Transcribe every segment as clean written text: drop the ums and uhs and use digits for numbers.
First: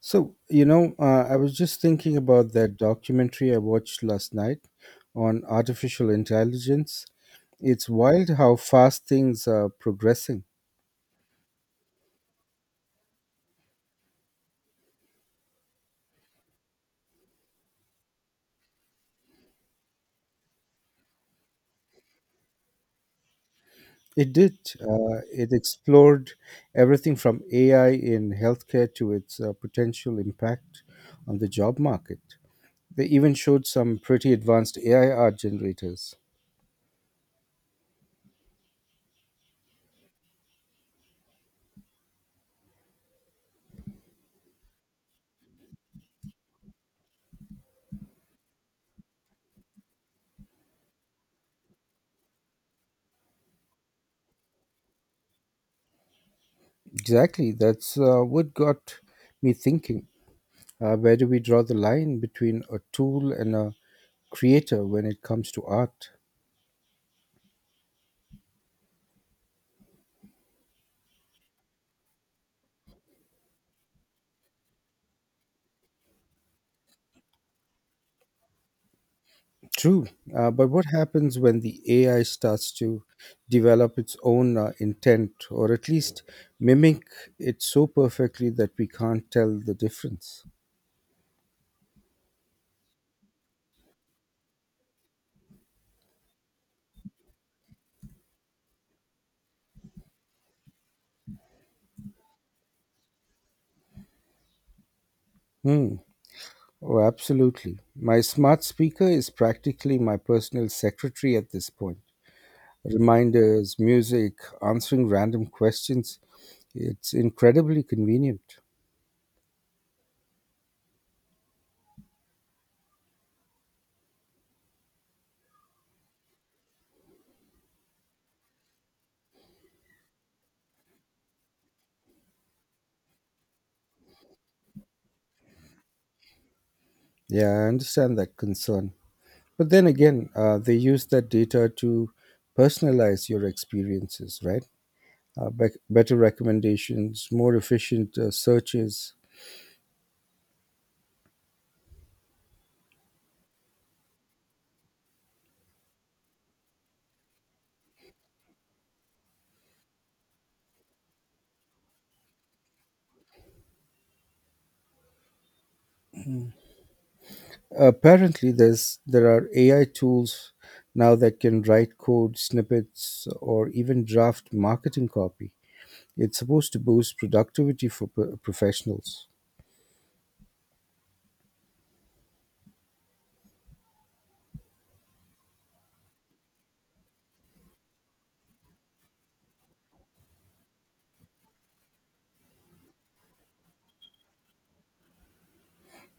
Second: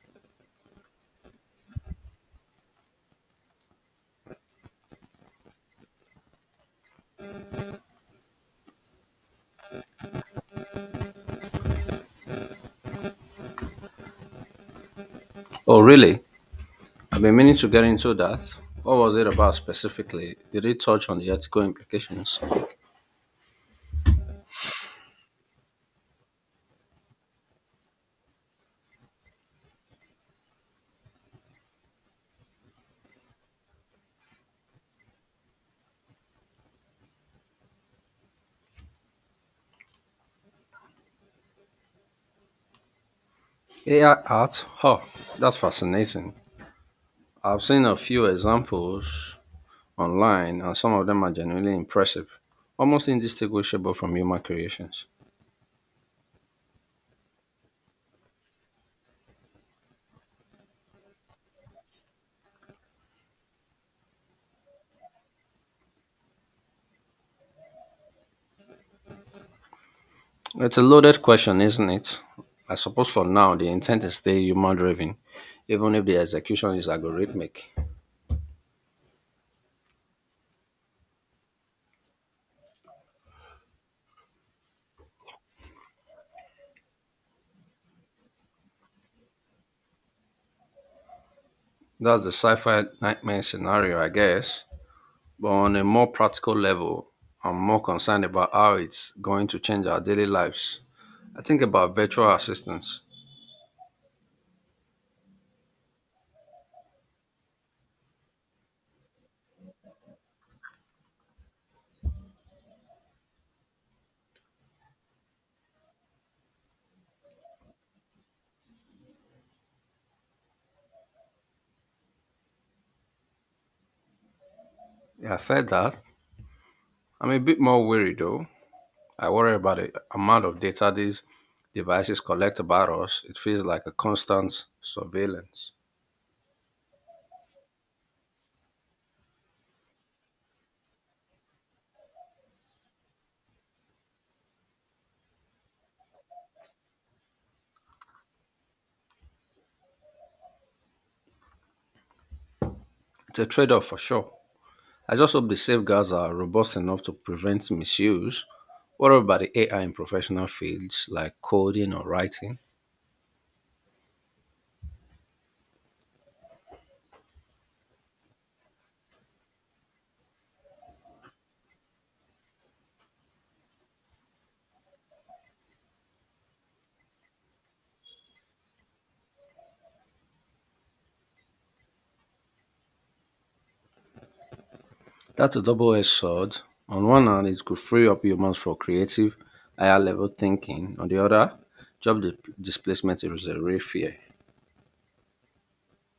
I was just thinking about that documentary I watched last night on artificial intelligence. It's wild how fast things are progressing. Oh, really? I've been meaning to get into that. What was it about specifically? Did it touch on the ethical implications? It did. It explored everything from AI in healthcare to its potential impact on the job market. They even showed some pretty advanced AI art generators. AI art? Oh, that's fascinating. I've seen a few examples online, and some of them are genuinely impressive, almost indistinguishable from human creations. Exactly. That's what got me thinking. Where do we draw the line between a tool and a creator when it comes to art? It's a loaded question, isn't it? I suppose for now, the intent is still human driven, even if the execution is algorithmic. True, but what happens when the AI starts to develop its own intent, or at least mimic it so perfectly that we can't tell the difference? That's the sci fi nightmare scenario, I guess. But on a more practical level, I'm more concerned about how it's going to change our daily lives. I think about virtual assistants. Hmm. Oh, absolutely. My smart speaker is practically my personal secretary at this point. Reminders, music, answering random questions. It's incredibly convenient. Yeah, I felt that. I'm a bit more worried though. I worry about the amount of data these devices collect about us. It feels like a constant surveillance. Yeah, I understand that concern. But then again, they use that data to personalize your experiences, right? Better recommendations, more efficient searches. It's a trade off for sure. I just hope the safeguards are robust enough to prevent misuse. What about the AI in professional fields like coding or writing? Apparently, there are AI tools now that can write code snippets or even draft marketing copy. It's supposed to boost productivity for professionals. That's a double-edged sword. On one hand, it could free up humans for creative, higher-level thinking. On the other, job displacement is a real fear.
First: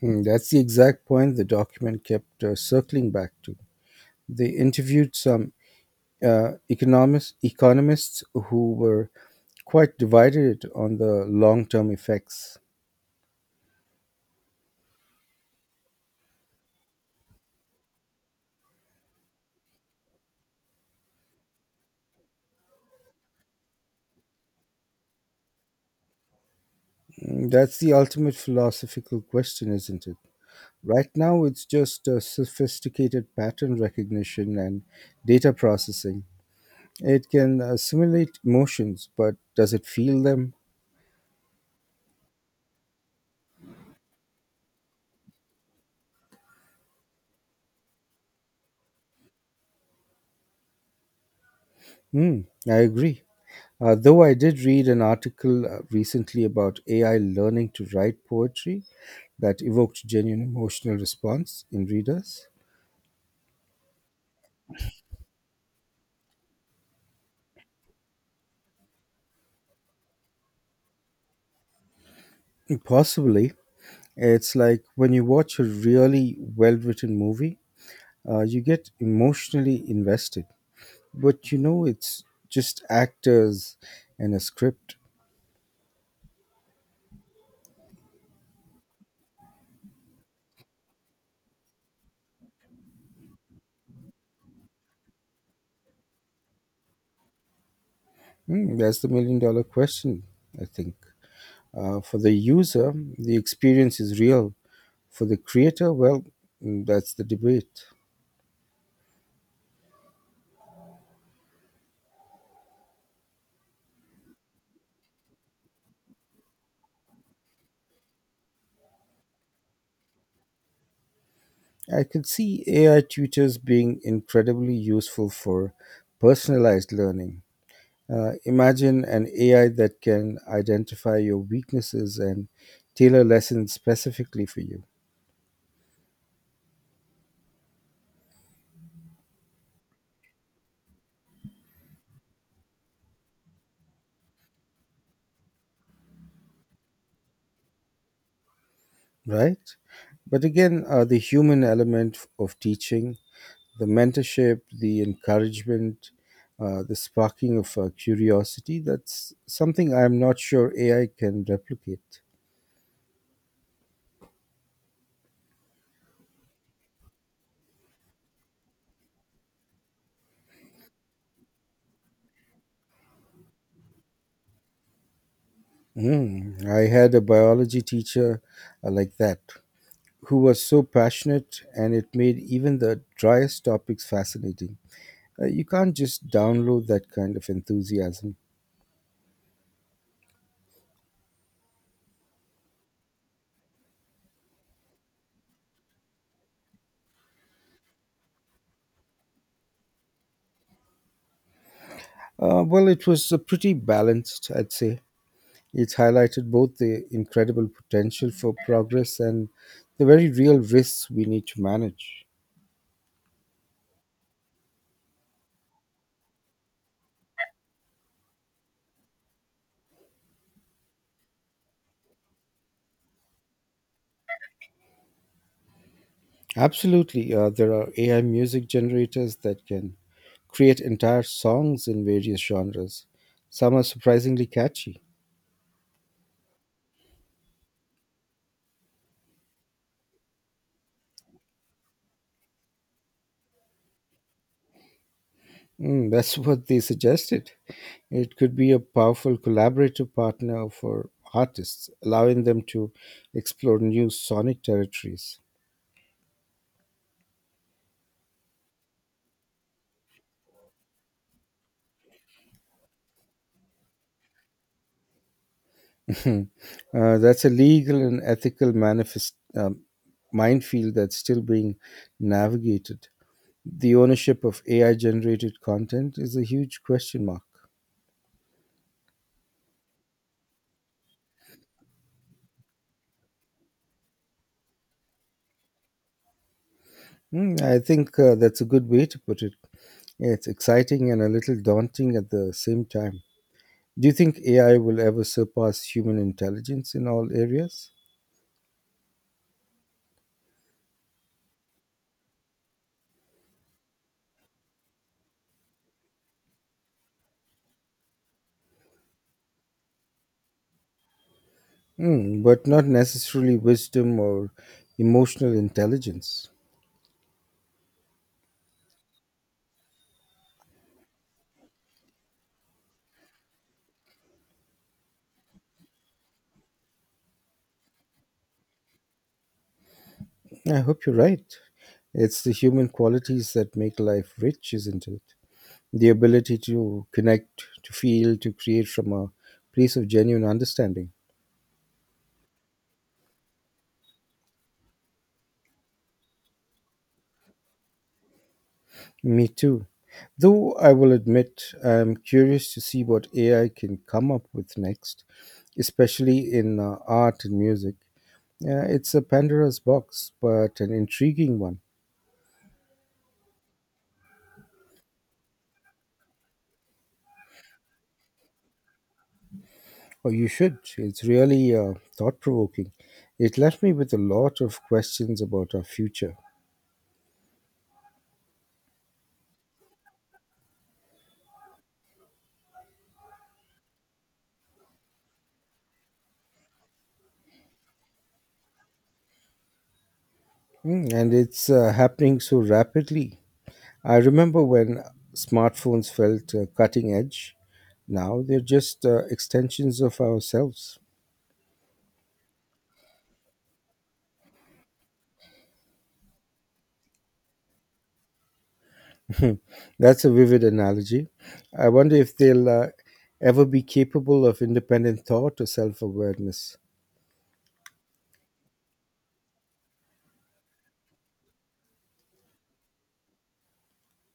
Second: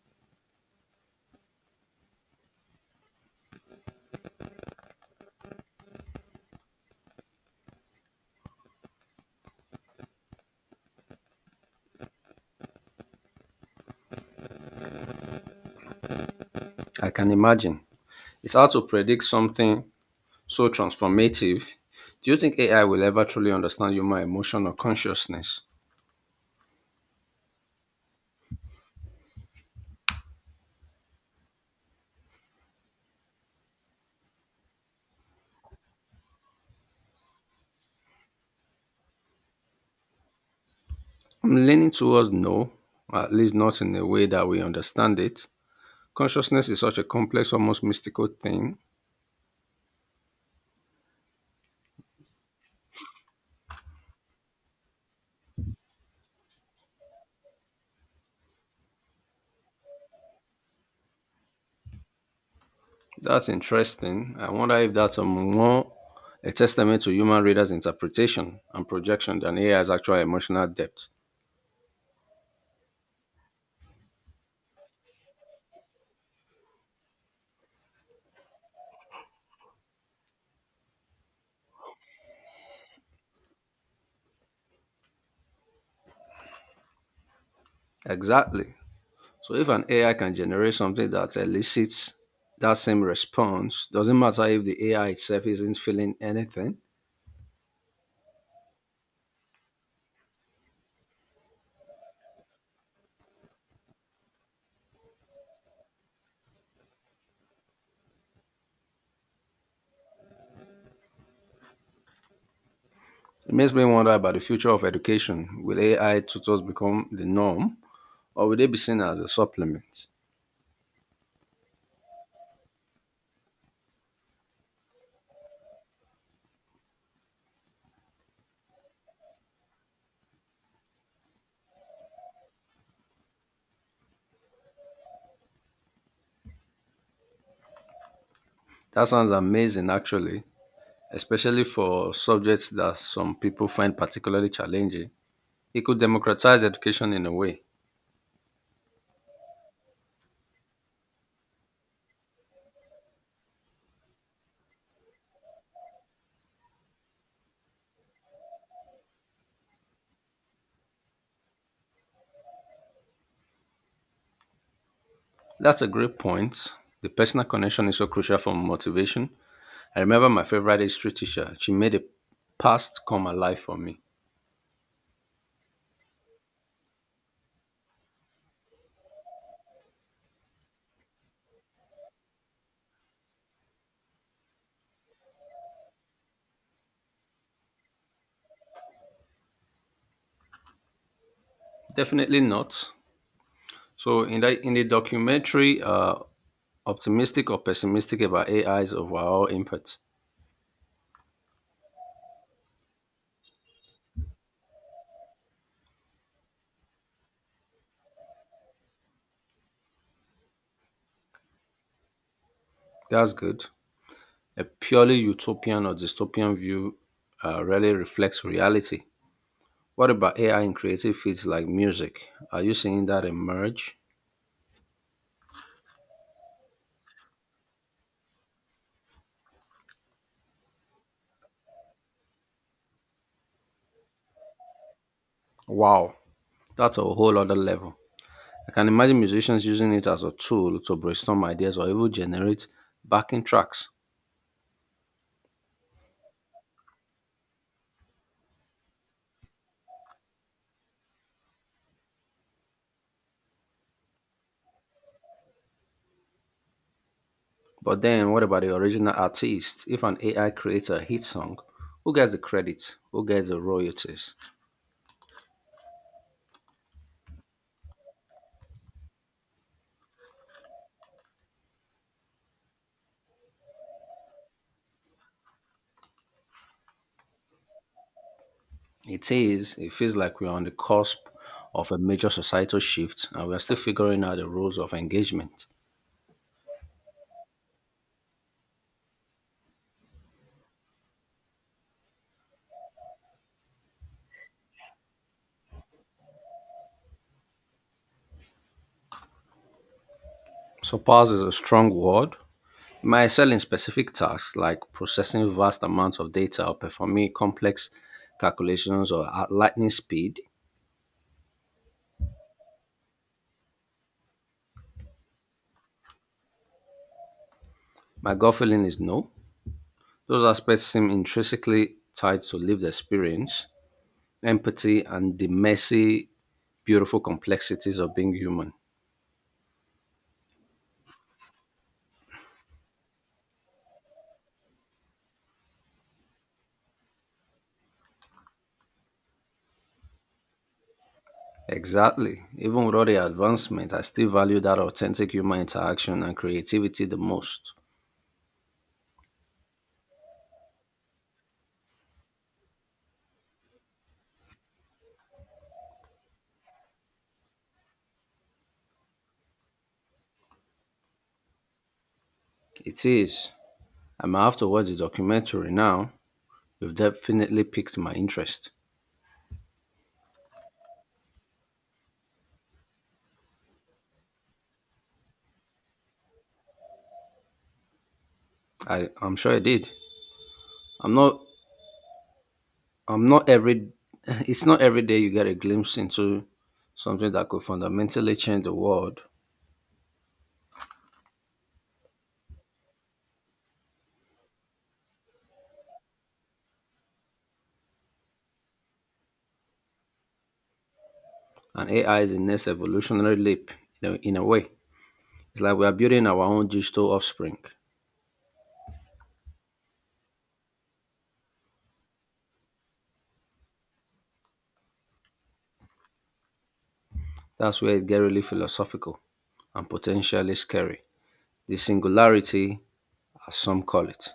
Hmm, that's the exact point the document kept circling back to. They interviewed some economists who were quite divided on the long term effects. I can imagine. It's hard to predict something so transformative. Do you think AI will ever truly understand human emotion or consciousness? Mm, that's the ultimate philosophical question, isn't it? Right now, it's just sophisticated pattern recognition and data processing. It can simulate emotions, but does it feel them? I'm leaning towards no, at least not in a way that we understand it. Consciousness is such a complex, almost mystical thing. Hmm, I agree. Though I did read an article recently about AI learning to write poetry that evoked genuine emotional response in readers. That's interesting. I wonder if that's a testament to human readers' interpretation and projection than AI's actual emotional depth. Possibly. It's like when you watch a really well written movie, you get emotionally invested, but you know it's just actors and a script. Exactly. So if an AI can generate something that elicits that same response, doesn't matter if the AI itself isn't feeling anything. Hmm, that's the $1 million question, I think. For the user, the experience is real. For the creator, well, that's the debate. It makes me wonder about the future of education. Will AI tutors become the norm or will they be seen as a supplement? I could see AI tutors being incredibly useful for personalized learning. Imagine an AI that can identify your weaknesses and tailor lessons specifically for you, That sounds amazing actually, especially for subjects that some people find particularly challenging. It could democratize education in a way. right? But again, the human element of teaching, the mentorship, the encouragement, the sparking of curiosity, that's something I'm not sure AI can replicate. That's a great point. The personal connection is so crucial for motivation. I remember my favorite history teacher. She made the past come alive for me. Mm, I had a biology teacher like that, who was so passionate, and it made even the driest topics fascinating. You can't just download that kind of enthusiasm. Definitely not. So in the documentary, optimistic or pessimistic about AI's overall impact. Well, it was pretty balanced, I'd say. It highlighted both the incredible potential for progress and the very real risks we need to manage. That's good. A purely utopian or dystopian view rarely reflects reality. What about AI in creative fields like music? Are you seeing that emerge? Absolutely, there are AI music generators that can create entire songs in various genres. Some are surprisingly catchy. Wow, that's a whole other level. I can imagine musicians using it as a tool to brainstorm ideas or even generate backing tracks. Mm, that's what they suggested. It could be a powerful collaborative partner for artists, allowing them to explore new sonic territories. But then, what about the original artist? If an AI creates a hit song, who gets the credit? Who gets the royalties? Hmm. That's a legal and ethical manifest minefield that's still being navigated. The ownership of AI generated content is a huge question mark. It is, it feels like we're on the cusp of a major societal shift and we're still figuring out the rules of engagement. Hmm, I think that's a good way to put it. It's exciting and a little daunting at the same time. Do you think AI will ever surpass human intelligence in all areas? Surpass is a strong word. It might excel in specific tasks like processing vast amounts of data or performing complex calculations or at lightning speed. Hmm, but not necessarily wisdom or emotional intelligence. My gut feeling is no. Those aspects seem intrinsically tied to lived experience, empathy, and the messy, beautiful complexities of being human. I hope you're right. It's the human qualities that make life rich, isn't it? The ability to connect, to feel, to create from a place of genuine understanding. Exactly. Even with all the advancement, I still value that authentic human interaction and creativity the most. Me too. Though I will admit, I'm curious to see what AI can come up with next, especially in art and music. Yeah, it's a Pandora's box, but an intriguing one. It is. I'm after to watch the documentary now. You've definitely piqued my interest. Oh, you should. It's really thought provoking. It left me with a lot of questions about our future. I'm sure it did. I'm not I'm not every it's not every day you get a glimpse into something that could fundamentally change the world. Mm, and it's happening so rapidly. I remember when smartphones felt cutting edge. Now they're just extensions of ourselves. And AI is the next evolutionary leap you know, in a way. It's like we are building our own digital offspring. That's a vivid analogy. I wonder if they'll ever be capable of independent thought or self awareness. That's where it gets really philosophical and potentially scary. The singularity, as some call it.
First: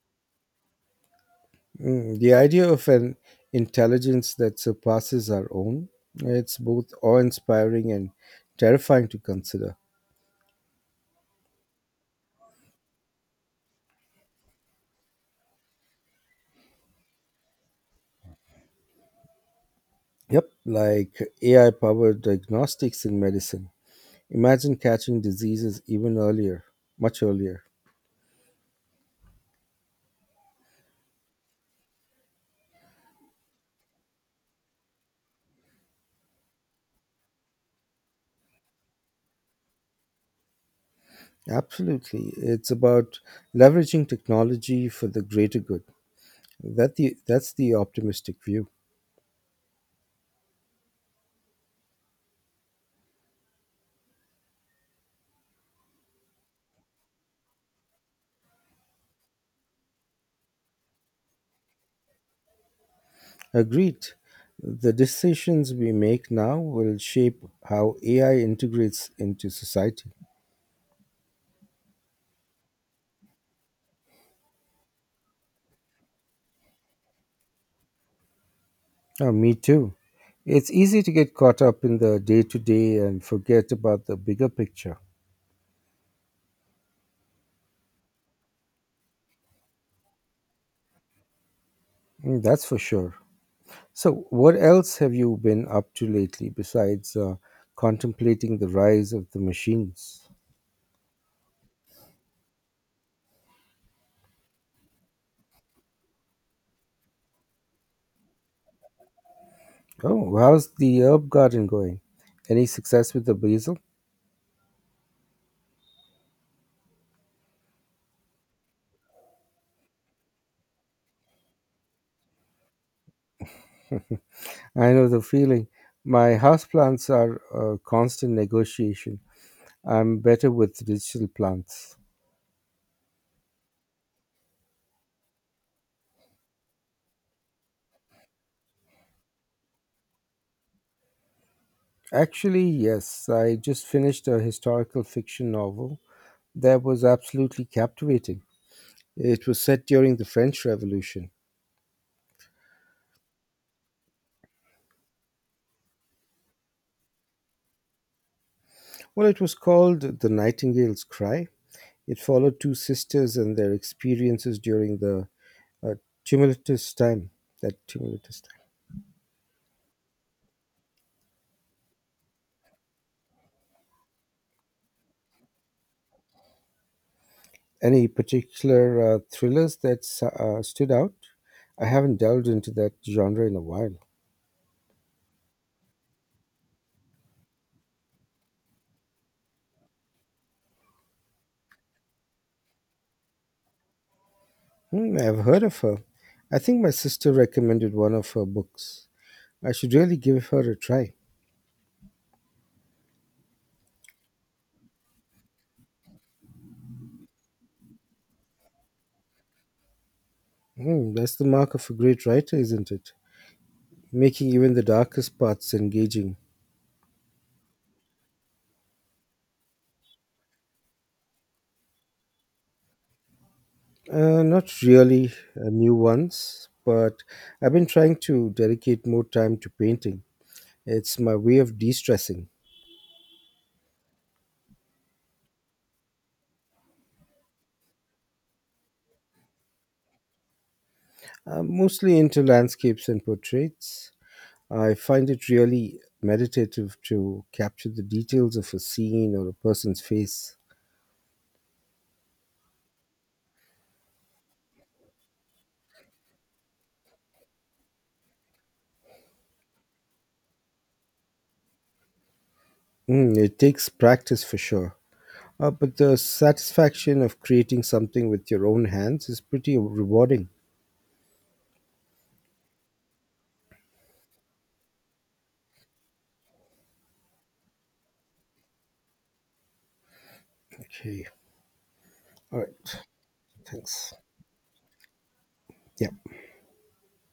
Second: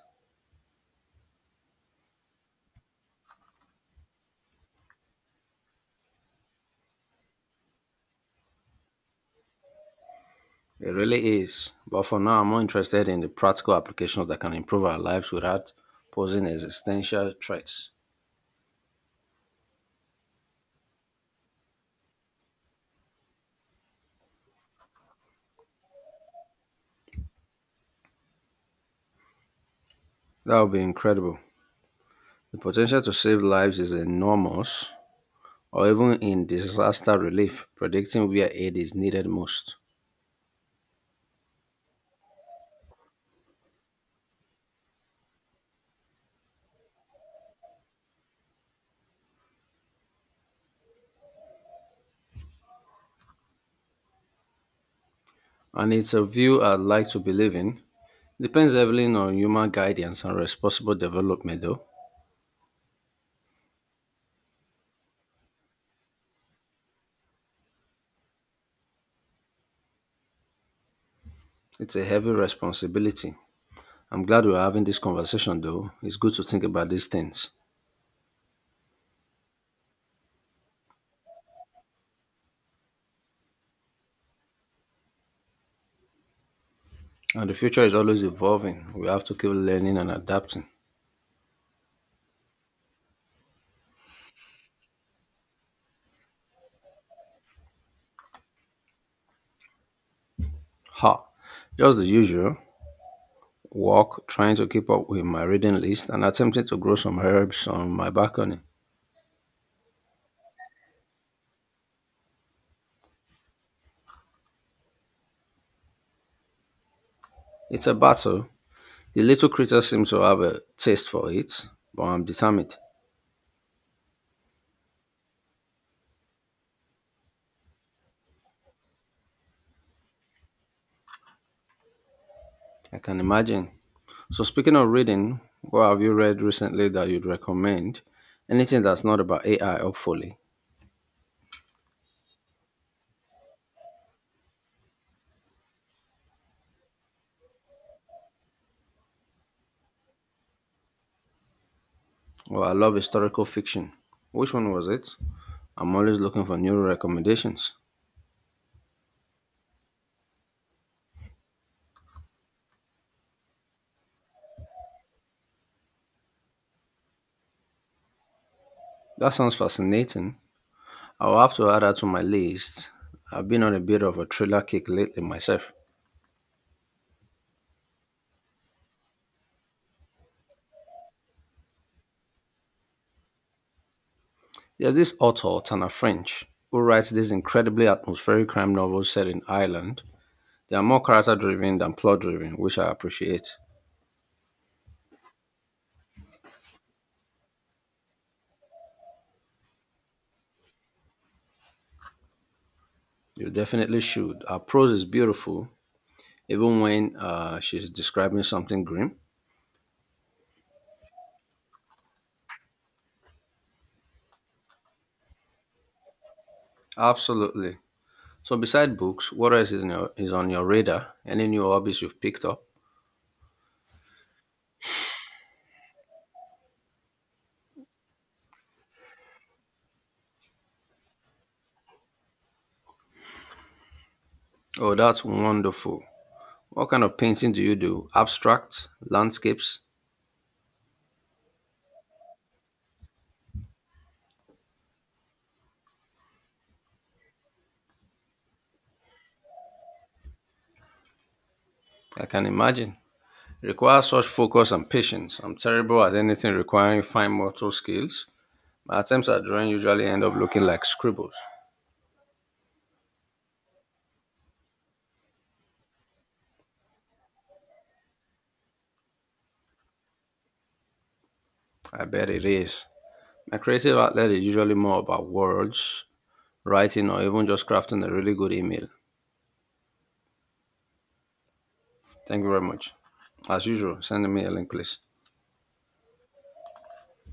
Mm, the idea of an intelligence that surpasses our own, it's both awe-inspiring and terrifying to consider. It really is. But for now, I'm more interested in the practical applications that can improve our lives without posing existential threats. Yep, like AI-powered diagnostics in medicine. Imagine catching diseases even earlier, much earlier. That would be incredible. The potential to save lives is enormous, or even in disaster relief, predicting where aid is needed most. Absolutely. It's about leveraging technology for the greater good. That's the optimistic view. And it's a view I'd like to believe in. Depends heavily on human guidance and responsible development, though. Agreed. The decisions we make now will shape how AI integrates into society. It's a heavy responsibility. I'm glad we're having this conversation, though. It's good to think about these things. Oh, me too. It's easy to get caught up in the day to day and forget about the bigger picture. And the future is always evolving. We have to keep learning and adapting. Mm, that's for sure. So, what else have you been up to lately besides contemplating the rise of the machines? Ha! Just the usual walk, trying to keep up with my reading list, and attempting to grow some herbs on my balcony. Oh, how's the herb garden going? Any success with the basil? It's a battle. The little critter seems to have a taste for it, but I'm determined. I know the feeling. My houseplants are a constant negotiation. I'm better with digital plants. I can imagine. So, speaking of reading, what have you read recently that you'd recommend? Anything that's not about AI, hopefully. Actually, yes. I just finished a historical fiction novel that was absolutely captivating. It was set during the French Revolution. Well, I love historical fiction. Which one was it? I'm always looking for new recommendations. Well, it was called The Nightingale's Cry. It followed two sisters and their experiences during the uh, tumultuous time. Tumultuous time. That sounds fascinating. I'll have to add that to my list. I've been on a bit of a thriller kick lately myself. Any particular thrillers that stood out? I haven't delved into that genre in a while. There's this author, Tana French, who writes these incredibly atmospheric crime novels set in Ireland. They are more character driven than plot driven, which I appreciate. Hmm, I've heard of her. I think my sister recommended one of her books. I should really give her a try. You definitely should. Her prose is beautiful, even when she's describing something grim. Hmm, that's the mark of a great writer, isn't it? Making even the darkest parts engaging. Absolutely. So, beside books, what else is on your radar? Any new hobbies you've picked up? Not really new ones, but I've been trying to dedicate more time to painting. It's my way of de stressing. Oh, that's wonderful. What kind of painting do you do? Abstract? Landscapes? I'm mostly into landscapes and portraits. I find it really meditative to capture the details of a scene or a person's face. I can imagine. Requires such focus and patience. I'm terrible at anything requiring fine motor skills. My attempts at drawing usually end up looking like scribbles. Mm, it takes practice for sure. But the satisfaction of creating something with your own hands is pretty rewarding. I bet it is. My creative outlet is usually more about words, writing, or even just crafting a really good email. Okay. Thank you All very much. right. As usual, Thanks. send me a link, please. Yeah.